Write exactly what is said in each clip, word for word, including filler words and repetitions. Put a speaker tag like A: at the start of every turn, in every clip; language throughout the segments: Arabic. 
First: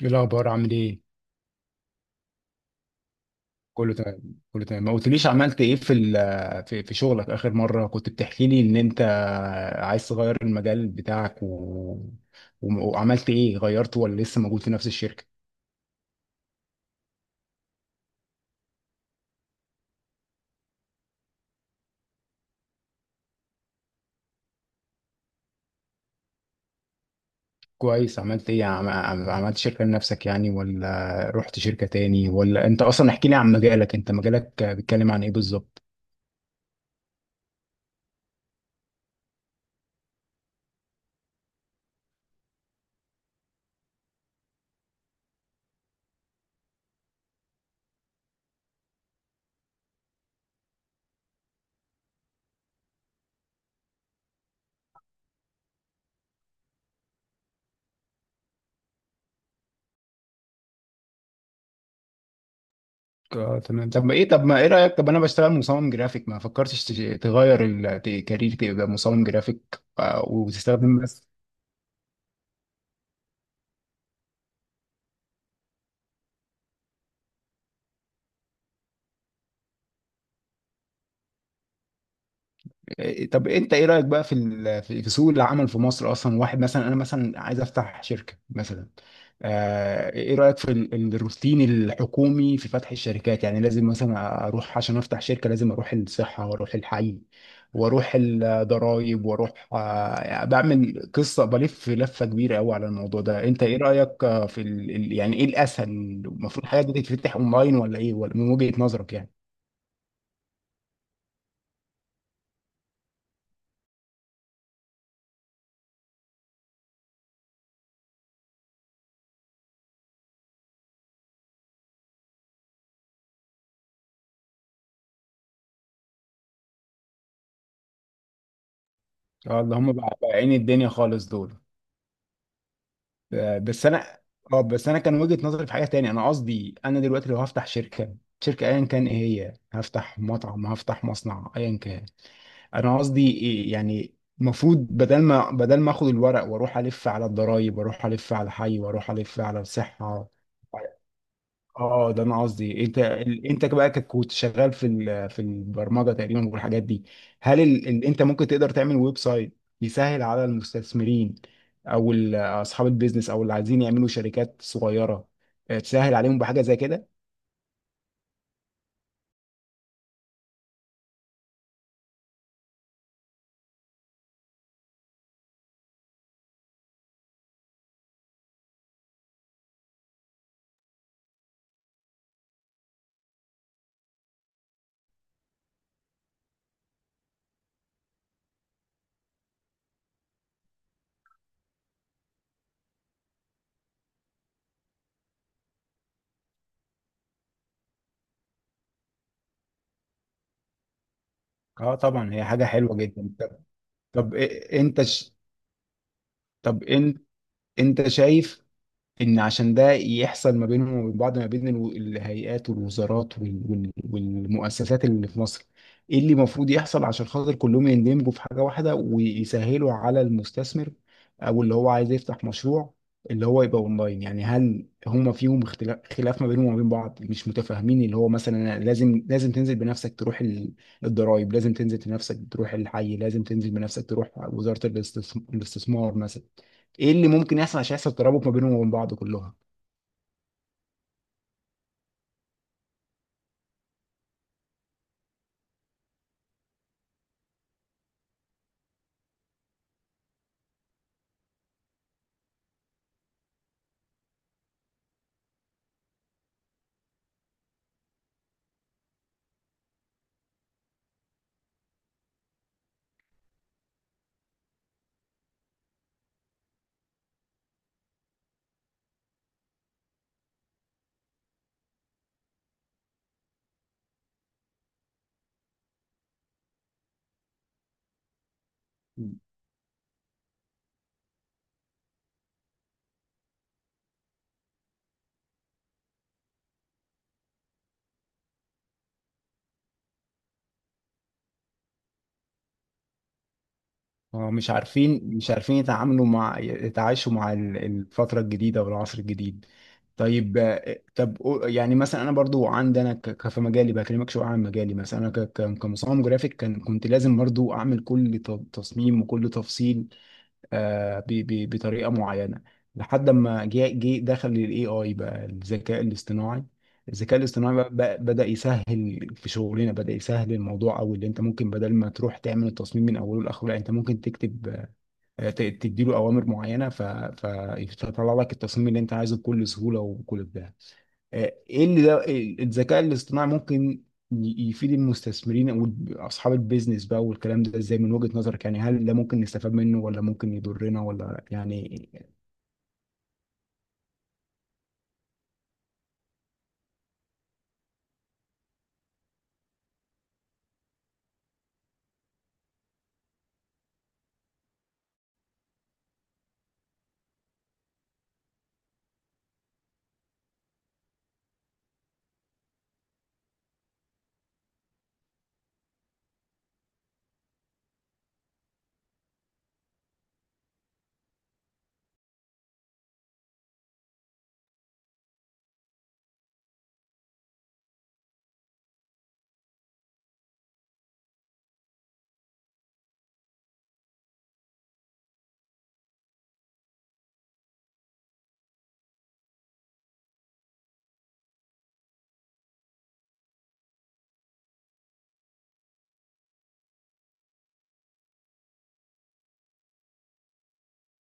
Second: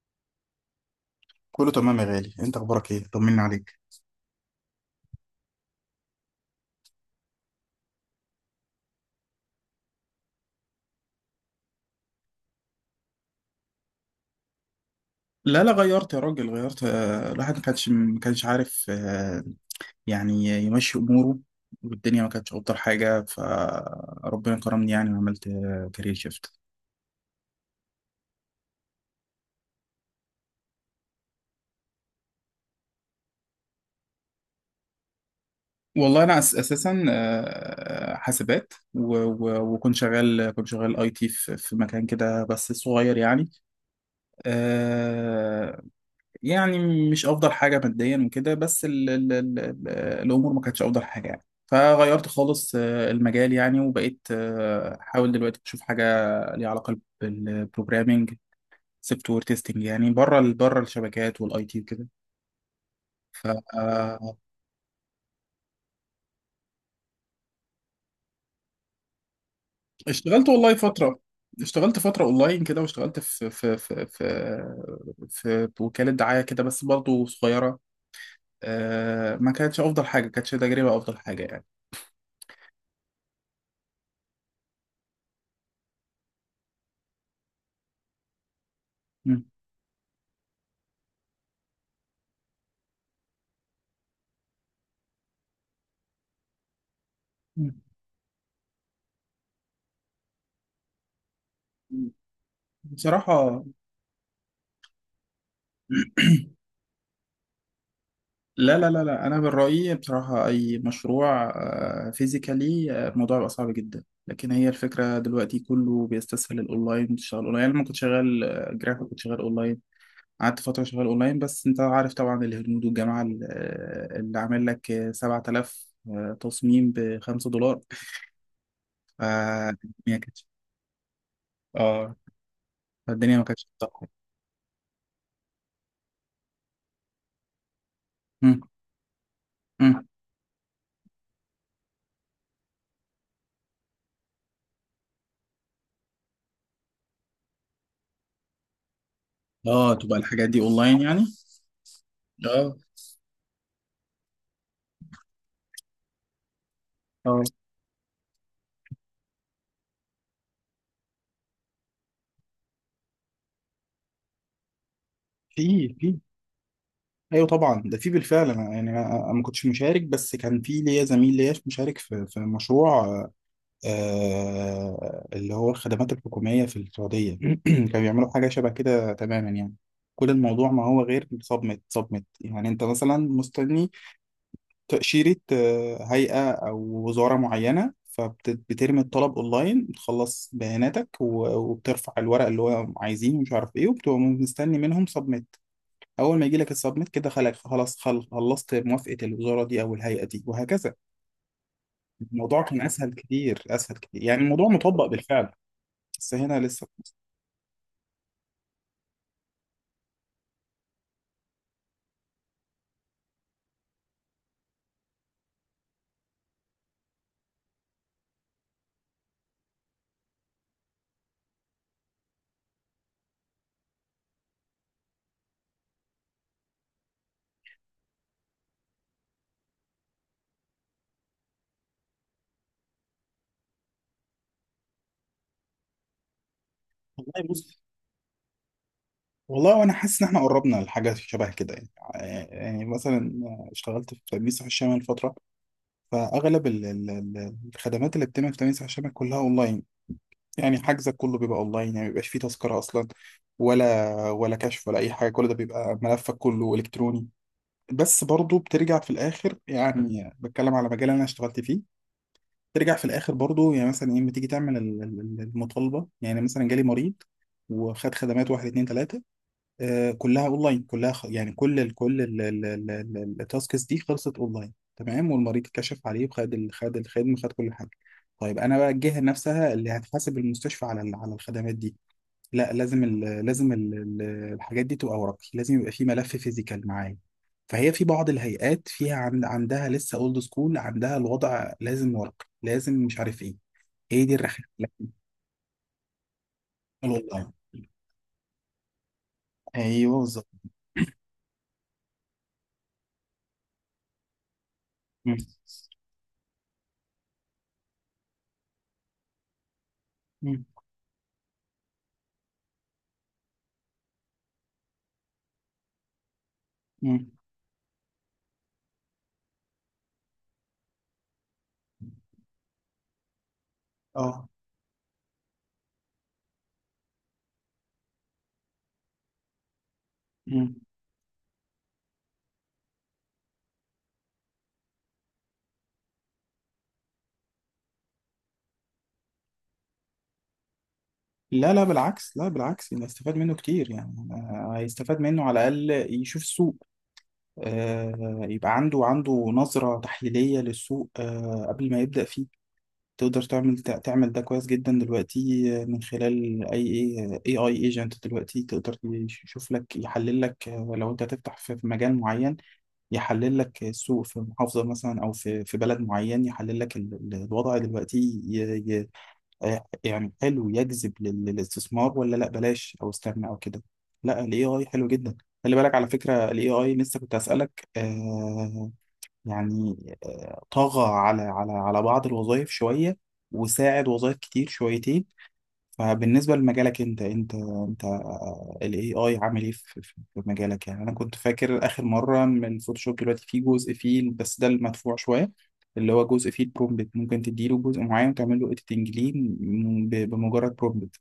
A: ايه الاخبار عامل ايه؟
B: كله تمام يا غالي، انت اخبارك ايه؟ طمني عليك.
A: كله تمام كله تمام ما قلتليش عملت ايه في ال- في في شغلك؟ اخر مره كنت بتحكي لي ان انت عايز تغير المجال بتاعك و... و- وعملت ايه، غيرته ولا لسه موجود في نفس الشركه؟
B: لا، لا، غيرت يا راجل، غيرت، آه، الواحد ما كانش ما كانش عارف، آه، يعني يمشي اموره. والدنيا ما كانتش افضل حاجه، فربنا كرمني يعني، وعملت آه، كارير شيفت.
A: كويس. عملت ايه، عم... عم- عملت شركه لنفسك يعني، ولا رحت شركه تاني؟ ولا انت اصلا احكي لي عن مجالك، انت مجالك بيتكلم عن ايه بالظبط؟
B: والله انا أس- اساسا آه، حاسبات، و- و- وكنت شغال، كنت شغال اي تي في في مكان كده بس صغير يعني. آه، يعني مش افضل حاجه ماديا وكده، بس ال ال ال ال الامور ما كانتش افضل حاجه يعني، فغيرت خالص آه، المجال يعني، وبقيت آه، احاول دلوقتي اشوف حاجه ليها علاقه بالبروجرامينج، سوفت وير تيستنج، يعني بره ال- بره الشبكات والاي تي وكده.
A: اه تمام. طب ايه،
B: فاشتغلت.
A: طب ما ايه رايك، طب انا بشتغل مصمم جرافيك، ما فكرتش تش- تغير الكارير تبقى مصمم جرافيك آه،
B: والله
A: وتستخدم
B: فتره
A: بس؟
B: اشتغلت فتره اونلاين كده، واشتغلت في في في في في وكاله دعايه كده بس برضه صغيره. آه، ما كانتش افضل حاجه، كانتش تجربه افضل حاجه يعني.
A: إيه، طب انت ايه رايك بقى في ال- في في سوق العمل في مصر اصلا؟ واحد مثلا، انا مثلا عايز افتح شركه مثلا،
B: م.
A: آه، ايه رايك في ال- ال- الروتين الحكومي في فتح الشركات؟ يعني لازم مثلا اروح عشان افتح شركه، لازم اروح الصحه واروح الحي واروح الضرايب واروح، آه، يعني بعمل قصه، بلف
B: م.
A: لفه كبيره قوي على الموضوع ده. انت
B: بصراحة.
A: ايه رايك آه، في ال... ال- يعني ايه الاسهل؟ المفروض الحاجات دي تتفتح اونلاين ولا ايه، ولا من وجهه
B: لا، لا، لا،
A: نظرك
B: لا،
A: يعني؟
B: أنا من رأيي بصراحة أي مشروع فيزيكالي الموضوع بيبقى صعب جدا، لكن هي الفكرة دلوقتي كله بيستسهل الأونلاين، تشتغل أونلاين. أنا لما كنت شغال آه، جرافيك كنت شغال أونلاين، قعدت فترة شغال أونلاين. بس أنت عارف طبعا الهنود والجماعة ال- آه، اللي عامل لك آه، سبعة آلاف آه، تصميم ب خمسة دولار.
A: آه، اللي هم
B: فالدنيا
A: بقى بقى
B: كانت
A: عين الدنيا خالص دول.
B: اه فالدنيا ما
A: آه،
B: كانتش
A: بس
B: بتاعتك.
A: انا، اه بس انا كان وجهة نظري في حاجة تانية. انا قصدي، انا دلوقتي لو هفتح شركة شركة ايا كان، ايه هي، هفتح مطعم، هفتح مصنع، ايا كان. انا قصدي إيه يعني، المفروض بدل ما بدل ما اخد الورق واروح الف على الضرايب واروح الف على حي واروح الف على
B: اه، تبقى
A: الصحة.
B: الحاجات دي أونلاين يعني.
A: اه اه، ده انا
B: اه،
A: قصدي. انت ال- انت بقى، كك- كنت شغال في ال- في البرمجه تقريبا والحاجات دي،
B: اه،
A: هل ال... ال... انت ممكن تقدر تعمل ويب سايت يسهل على المستثمرين او ال- اصحاب البيزنس او اللي عايزين يعملوا شركات صغيره، آه،
B: في
A: تسهل
B: في
A: عليهم بحاجه زي كده؟
B: ايوه طبعا ده في بالفعل. انا يعني انا أنا ما كنتش مشارك، بس كان في ليا زميل ليا مشارك في في مشروع، آه اللي هو الخدمات الحكوميه في السعوديه. كانوا بيعملوا حاجه شبه كده تماما يعني. كل الموضوع ما هو غير صدمة صدمة، يعني انت مثلا مستني تأشيرة آه، هيئة او وزارة معينة، فبترمي الطلب اونلاين، بتخلص بياناتك و- وبترفع الورق اللي هو عايزينه ومش عارف ايه، وبتبقى مستني منهم صدمة. اول ما يجي لك السبميت كده، خلق خلاص، خل- خلصت موافقه الوزاره دي او الهيئه دي وهكذا.
A: اه طبعا، هي
B: الموضوع
A: حاجه
B: كان
A: حلوه
B: اسهل
A: جدا. طب،
B: كتير اسهل كتير
A: طب
B: يعني، الموضوع
A: إيه- انت
B: مطبق
A: ش...
B: بالفعل، بس هنا
A: طب
B: لسه.
A: انت انت شايف ان عشان ده يحصل ما بينهم وبين بعض، ما بين الو- الهيئات والوزارات وال- وال- والمؤسسات اللي في مصر، ايه اللي المفروض يحصل عشان خاطر كلهم يندمجوا في حاجة واحدة ويسهلوا على المستثمر او اللي هو عايز يفتح مشروع، اللي هو يبقى اونلاين يعني؟ هل هما فيهم اختلاف، خلاف ما بينهم وما بين بعض، مش متفاهمين؟ اللي هو مثلا أنا لازم لازم تنزل بنفسك تروح ال- الضرايب، لازم تنزل بنفسك تروح الحي، لازم تنزل بنفسك تروح وزارة الاستثم- الاستثمار مثلا. ايه اللي
B: والله
A: ممكن
B: بص،
A: يحصل عشان يحصل ترابط ما بينهم وبين بعض كلهم؟
B: والله وانا حاسس ان احنا قربنا لحاجه شبه كده يعني. آه، يعني مثلا اشتغلت في تأمين صحي الشمال فتره، فاغلب ال- ال- ال- الخدمات اللي بتتم في تأمين صحي الشمال كلها اونلاين، يعني حجزك كله بيبقى اونلاين، يعني ما بيبقاش فيه تذكره اصلا ولا ولا كشف ولا اي حاجه، كل ده بيبقى ملفك كله الكتروني. بس برضو بترجع في الاخر يعني، بتكلم على مجال انا اشتغلت فيه، ترجع في الاخر برضو يعني. مثلا ايه، بتيجي تعمل ال- ال- المطالبه، يعني مثلا جالي مريض وخد خدمات واحد اتنين تلاته، آه كلها اونلاين، كلها، خ- يعني كل ال كل ال- ال- ال- ال- التاسكس دي خلصت اونلاين تمام، والمريض اتكشف عليه وخد ال- خد الخدمه، خد كل حاجه. طيب انا بقى الجهه نفسها اللي هتحاسب المستشفى على ال- على الخدمات دي، لا لازم ال لازم ال ال- الحاجات دي تبقى ورقي، لازم يبقى في ملف فيزيكال معايا. فهي في بعض الهيئات فيها عند عندها لسه اولد سكول، عندها الوضع لازم ورقي، لازم مش عارف ايه. هي دي
A: هو
B: الرخامه،
A: مش
B: لا.
A: عارفين مش عارفين يتعاملوا مع، يتعايشوا
B: الاونلاين،
A: مع ال- الفترة الجديدة والعصر الجديد.
B: ايوه بالظبط.
A: طيب، آه، طب قو- يعني مثلا انا برضو عندي، انا ك- ك- في مجالي بكلمك شويه عن مجالي، مثلا انا
B: مم.
A: ك- ك- كمصمم جرافيك كان كنت لازم برضو اعمل كل ت- تصميم وكل تفصيل
B: مم.
A: آه، ب- ب- بطريقه معينه، لحد ما جه جه دخل الاي اي بقى، الذكاء الاصطناعي.
B: مم.
A: الذكاء الاصطناعي بقى بقى- بدأ يسهل في شغلنا، بدأ يسهل الموضوع أوي. اللي أنت ممكن بدل ما تروح تعمل التصميم من أوله لآخره، لا، أنت ممكن
B: اه.
A: تكتب، آه، ت- تديله اوامر معينه ف... فيطلع لك التصميم اللي انت عايزه بكل سهوله وبكل بتاع.
B: مم.
A: آه، ايه اللي، ده إيه- الذكاء الاصطناعي ممكن ي- يفيد المستثمرين او اصحاب البيزنس بقى والكلام ده ازاي من وجهة نظرك يعني؟ هل ده ممكن نستفاد منه، ولا ممكن يضرنا، ولا
B: لا، لا
A: يعني؟
B: بالعكس، لا بالعكس، يبقى استفاد منه كتير يعني. آه، هيستفاد منه على الأقل يشوف السوق، آه، يبقى عنده عنده نظرة تحليلية للسوق، آه، قبل ما يبدأ فيه. تقدر تعمل، تع- تعمل ده كويس جدا دلوقتي، آه، من خلال اي اي اي ايجنت دلوقتي. تقدر يشوف لك، يحلل لك، آه، لو انت هتفتح في في مجال معين يحلل لك السوق في محافظة مثلا او في في بلد معين، يحلل لك ال- ال- الوضع دلوقتي، ي- ي- آه، يعني حلو يجذب لل- للاستثمار ولا لا بلاش او استنى او كده. لا، الاي اي حلو جدا. خلي بالك على فكرة، الاي اي لسه كنت هسألك. آه يعني، آه، طغى على على على بعض الوظائف شوية، وساعد وظائف كتير شويتين. فبالنسبة لمجالك انت انت انت آه، ال إيه آي عامل ايه في في- في مجالك؟ يعني انا كنت فاكر اخر مرة ان الفوتوشوب دلوقتي فيه جزء فيه، بس ده المدفوع شوية، اللي هو جزء فيه البرومبت ممكن تديله جزء معين وتعمل له اديتنج ليه م- ب- بمجرد برومبت.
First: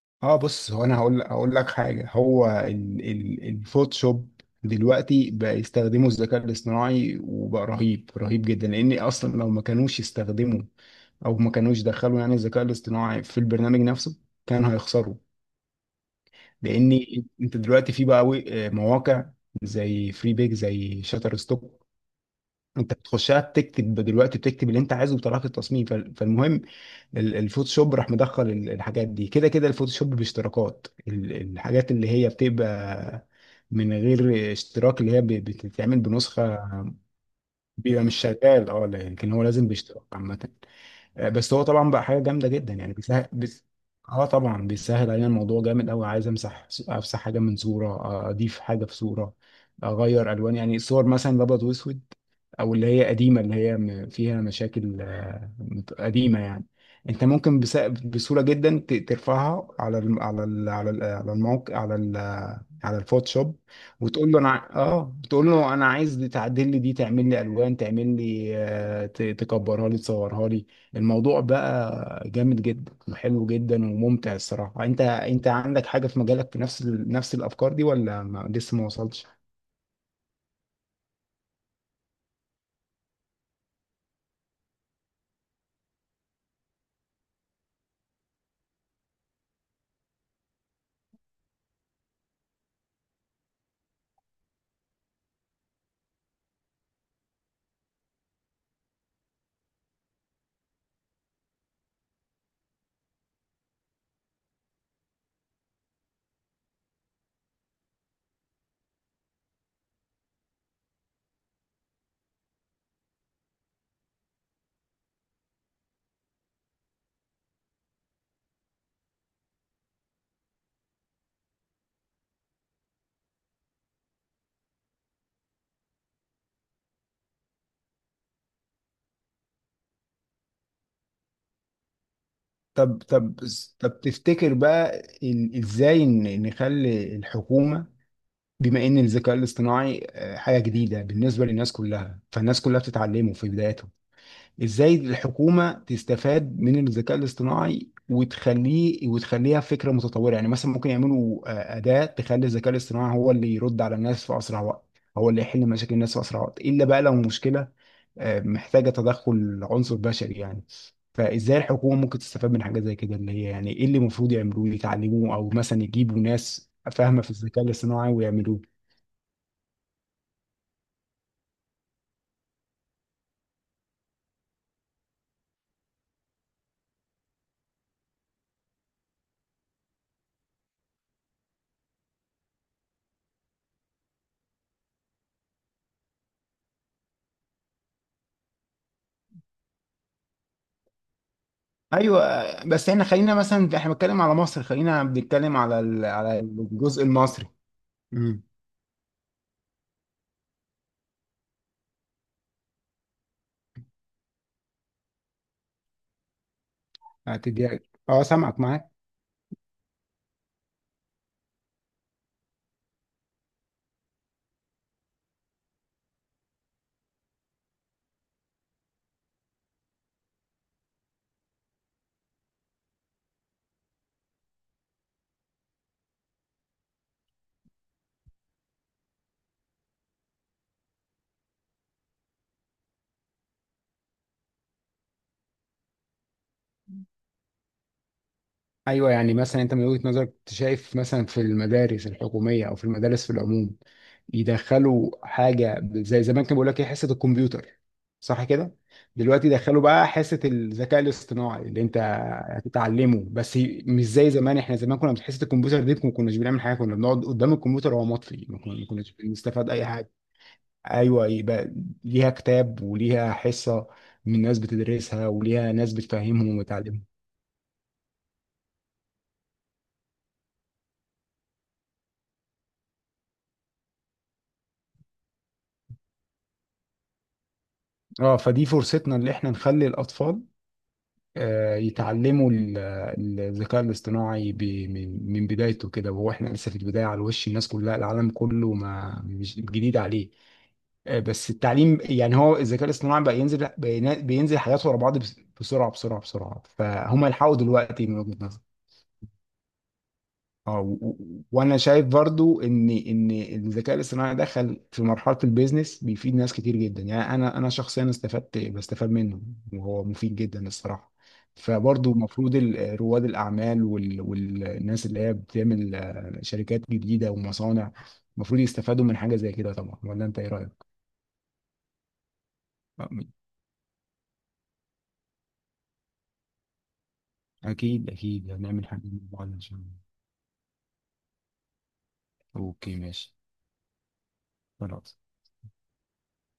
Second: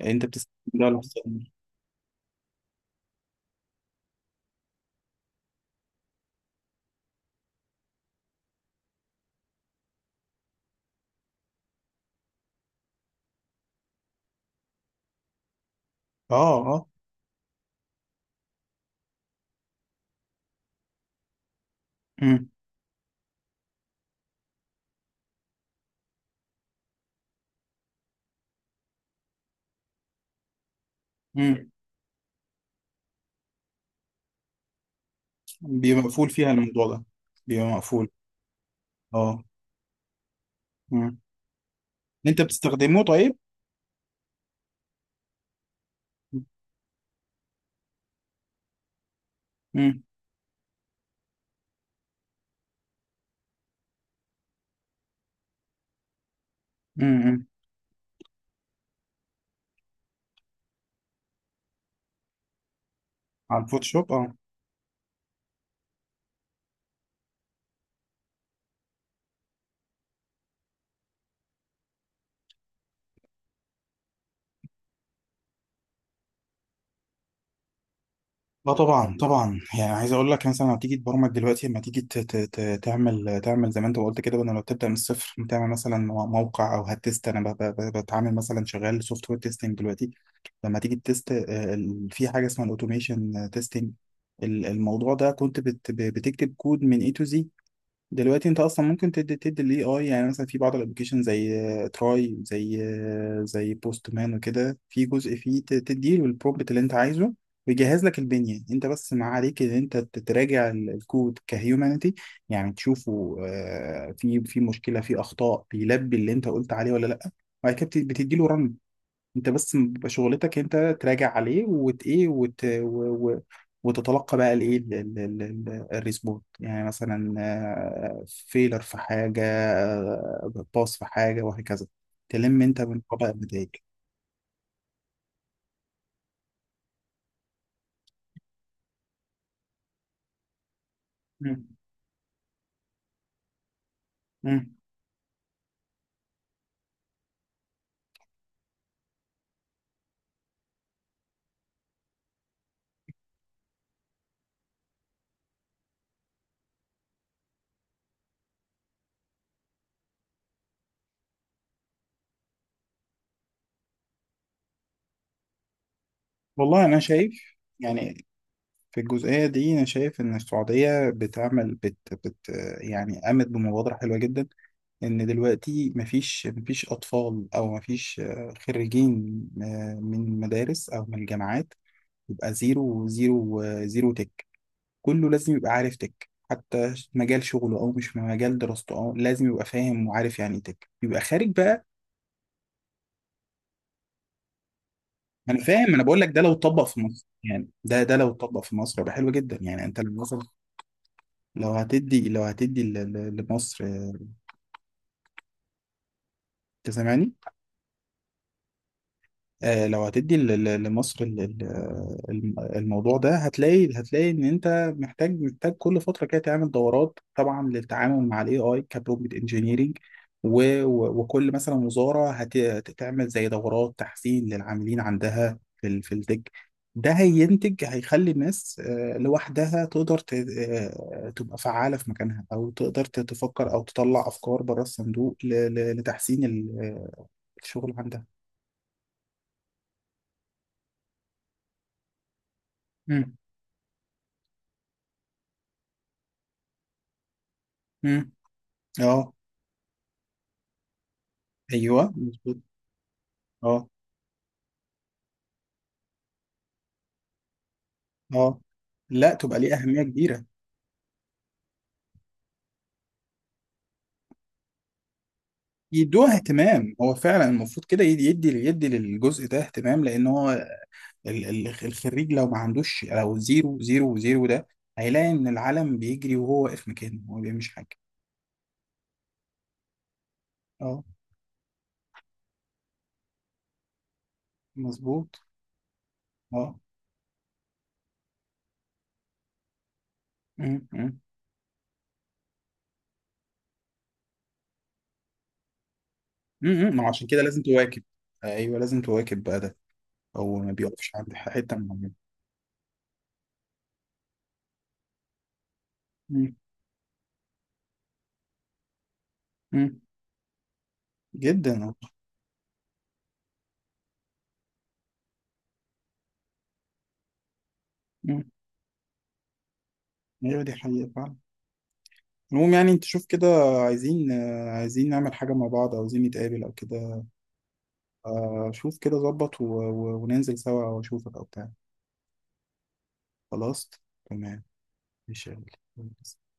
B: انت
A: اه
B: بتستخدم
A: بص، هو
B: ده
A: انا
B: ولا
A: هقول
B: بتستخدم ده؟
A: هقول لك حاجه، هو ال- ال- الفوتوشوب دلوقتي بقى يستخدموا الذكاء الاصطناعي، وبقى رهيب رهيب جدا، لان اصلا لو ما كانوش يستخدموا او ما كانوش دخلوا يعني الذكاء الاصطناعي في البرنامج نفسه كان هيخسروا.
B: اه. اه.
A: لان انت دلوقتي في بقى و- آه، مواقع زي فري بيك، زي شاتر ستوك،
B: امم.
A: انت بتخشها تكتب دلوقتي، بتكتب اللي انت عايزه بطريقه التصميم. فال- فالمهم ال- الفوتوشوب راح مدخل ال- الحاجات دي كده كده. الفوتوشوب باشتراكات، ال-
B: امم.
A: الحاجات اللي هي بتبقى من غير اشتراك اللي هي ب- بتتعمل
B: بيبقى مقفول فيها
A: بنسخه
B: الموضوع ده، بيبقى
A: بيبقى
B: مقفول.
A: مش شغال، اه، لكن
B: اه.
A: هو لازم باشتراك عامه. آه، بس هو طبعا بقى حاجه
B: انت
A: جامده جدا يعني،
B: بتستخدمه
A: بيسهل
B: طيب؟
A: بس. اه طبعا بيسهل علينا الموضوع، جامد قوي. عايز امسح، افسح حاجه من صوره، آه، اضيف حاجه في صوره،
B: امم.
A: اغير الوان، يعني الصور مثلا الابيض واسود او اللي هي قديمه، اللي هي م- فيها مشاكل، آه، مت- قديمه يعني. انت
B: امم.
A: ممكن بس- بسهوله جدا ت- ترفعها على الم- على ال- على ال- على الموقع، على ال- على الفوتوشوب،
B: على الفوتوشوب.
A: وتقول
B: اه.
A: له انا ع- اه بتقول له انا عايز دي- تعدل لي دي، تعمل لي الوان، تعمل لي، آه، ت- تكبرها لي، تصورها لي. الموضوع بقى جامد جدا، وحلو جدا، وممتع الصراحة. انت، انت عندك حاجة في مجالك في نفس ال... نفس الافكار دي، ولا ما...
B: اه،
A: لسه ما
B: طبعا
A: وصلتش؟
B: طبعا. يعني عايز اقول لك، مثلا هتيجي تبرمج دلوقتي، لما تيجي ت- ت- ت- تعمل تعمل زي ما انت قلت كده، بدل ما تبدا من الصفر تعمل مثلا مو- موقع، او هتست. انا ب- ب- ب- بتعامل مثلا، شغال سوفت وير تيستنج دلوقتي، لما تيجي تست، آه، ال- في حاجه اسمها الاوتوميشن تيستنج، الموضوع ده كنت بت- ب- بتكتب كود من A to Z. دلوقتي انت اصلا ممكن تدي تدي الاي اي، يعني مثلا في بعض الابلكيشن زي تراي، زي زي بوست مان وكده، في جزء فيه ت- تديله البرومبت اللي انت عايزه، ويجهز لك البنيه. انت بس ما عليك ان انت تراجع ال- الكود كهيومانيتي، يعني تشوفه، آه، في في مشكله، في اخطاء، بيلبي اللي انت قلت عليه ولا لا، وبعد كده بت- بتديله رن. انت بس بيبقى شغلتك انت تراجع عليه، وت ايه وت و... و... وتتلقى بقى الايه ال- ال- ال- ال- الريسبوت، يعني مثلا فيلر في حاجه، باص في حاجه وهكذا، تلم انت من
A: طب
B: قبل
A: طب
B: النتائج.
A: طب تفتكر بقى ال- ازاي ن- نخلي الحكومة، بما ان الذكاء الاصطناعي آه، حاجة جديدة بالنسبة
B: مم.
A: للناس كلها، فالناس كلها بتتعلمه في بدايته،
B: مم.
A: ازاي الحكومه تستفاد من الذكاء الاصطناعي وتخليه، وتخليها فكره متطوره؟ يعني مثلا ممكن يعملوا آه، اداه تخلي الذكاء الاصطناعي هو اللي يرد على الناس في اسرع وقت، هو اللي يحل مشاكل الناس في اسرع وقت، الا بقى لو مشكله آه، محتاجه تدخل عنصر بشري يعني. فازاي الحكومه ممكن تستفاد من حاجه زي كده؟ اللي هي يعني ايه اللي المفروض يعملوه، يتعلموه، او مثلا يجيبوا ناس
B: والله انا
A: فاهمه في
B: شايف
A: الذكاء الاصطناعي
B: يعني
A: ويعملوه؟
B: في الجزئيه دي، انا شايف ان السعوديه بتعمل، بت بت يعني قامت بمبادره حلوه جدا. ان دلوقتي مفيش، مفيش اطفال او مفيش آه، خريجين آه، من مدارس او من الجامعات يبقى زيرو زيرو، آه، زيرو تك. كله لازم يبقى عارف تك، حتى مجال شغله او مش مجال دراسته، او لازم يبقى فاهم وعارف يعني إيه تك، يبقى خارج بقى.
A: ايوه، آه، بس احنا خلينا مثلا احنا بنتكلم على مصر، خلينا بنتكلم
B: انا
A: على
B: فاهم، انا
A: ال-
B: بقول لك
A: على
B: ده لو اتطبق في
A: الجزء
B: مصر،
A: المصري.
B: يعني ده ده لو
A: امم،
B: اتطبق في مصر يبقى حلو جدا يعني. انت لو مثلا، لو هتدي، لو هتدي ل- ل- لمصر، أنت سامعني؟
A: هتديها، اه سامعك معاك.
B: آه، لو هتدي ل- ل- لمصر ال- ال- الم- الموضوع ده، هتلاقي، هتلاقي ان انت محتاج، محتاج كل فتره كده تعمل دورات طبعا للتعامل مع الاي اي كبرومبت انجينيرنج. وكل مثلا وزاره هت- هتعمل زي دورات تحسين للعاملين عندها في ال- في التك. ده هينتج، هيخلي الناس آه، لوحدها تقدر، ت- آه، تبقى فعالة في مكانها، أو تقدر ت- تفكر، أو تطلع أفكار بره الصندوق ل- ل- لتحسين ال- آه، الشغل عندها.
A: ايوه يعني مثلا انت من وجهة نظرك، انت شايف مثلا في المدارس الحكوميه او في المدارس في العموم يدخلوا حاجه زي زمان، كان بيقول لك ايه، حصه الكمبيوتر،
B: مم.
A: صح كده؟
B: اه،
A: دلوقتي دخلوا بقى حصه الذكاء الاصطناعي اللي انت
B: ايوه مظبوط.
A: هتتعلمه بس،
B: اه.
A: مش زي زمان. احنا زمان كنا في حصه الكمبيوتر دي ما كناش بنعمل حاجه، كنا بنقعد قدام الكمبيوتر وهو مطفي، ما
B: اه،
A: كنا- ما كناش
B: لا، تبقى
A: بنستفاد
B: ليه
A: اي
B: اهميه
A: حاجه.
B: كبيره.
A: ايوه، يبقى ليها كتاب وليها حصه من ناس بتدرسها، وليها ناس
B: يدوها
A: بتفهمهم
B: اهتمام،
A: وتعلمهم.
B: هو فعلا المفروض كده يدي، يدي يدي للجزء ده اهتمام، لان هو ال- ال- الخريج لو ما عندوش، لو زيرو زيرو زيرو ده، هيلاقي ان العالم بيجري وهو واقف مكانه، هو ما بيعملش حاجه.
A: اه، فدي فرصتنا اللي احنا نخلي الاطفال،
B: اه
A: آه، يتعلموا ال- الذكاء الاصطناعي ب- من
B: مظبوط.
A: من بدايته كده، وهو احنا لسه
B: اه.
A: في البدايه، على وش الناس كلها، العالم كله ما مش جديد عليه.
B: أمم،
A: آه،
B: أمم،
A: بس التعليم يعني، هو الذكاء الاصطناعي بقى ينزل بينا- بينزل حياته ورا بعض بس- بسرعه بسرعه بسرعه،
B: أمم. ما هو
A: فهم
B: عشان كده
A: يلحقوا
B: لازم تواكب.
A: دلوقتي من وجهه نظري.
B: ايوه لازم تواكب بقى ده، هو ما
A: اه و-
B: بيقفش
A: و-
B: عند حته
A: وانا شايف
B: معينه.
A: برضو ان ان الذكاء الاصطناعي دخل في مرحله البيزنس، بيفيد
B: أمم،
A: ناس كتير جدا يعني. انا انا شخصيا استفدت، بستفاد منه،
B: أمم.
A: وهو مفيد جدا الصراحه.
B: جدا.
A: فبرضو المفروض ال- رواد الاعمال وال- والناس اللي هي بتعمل آه، شركات جديده ومصانع،
B: أمم.
A: المفروض يستفادوا من حاجه زي كده طبعا. ولا انت ايه
B: ايوه دي
A: رايك؟
B: حقيقه فعلا. المهم يعني انت
A: آه،
B: شوف كده، عايزين آه، عايزين نعمل حاجة مع بعض، أو عايزين نتقابل أو كده.
A: أكيد أكيد
B: آه،
A: هنعمل
B: شوف
A: حاجة
B: كده
A: مع بعض
B: ظبط،
A: إن
B: و-
A: شاء الله.
B: و- وننزل سوا أو أشوفك أو بتاع.
A: أوكي ماشي.
B: خلاص. تمام.
A: خلاص.
B: إن شاء الله.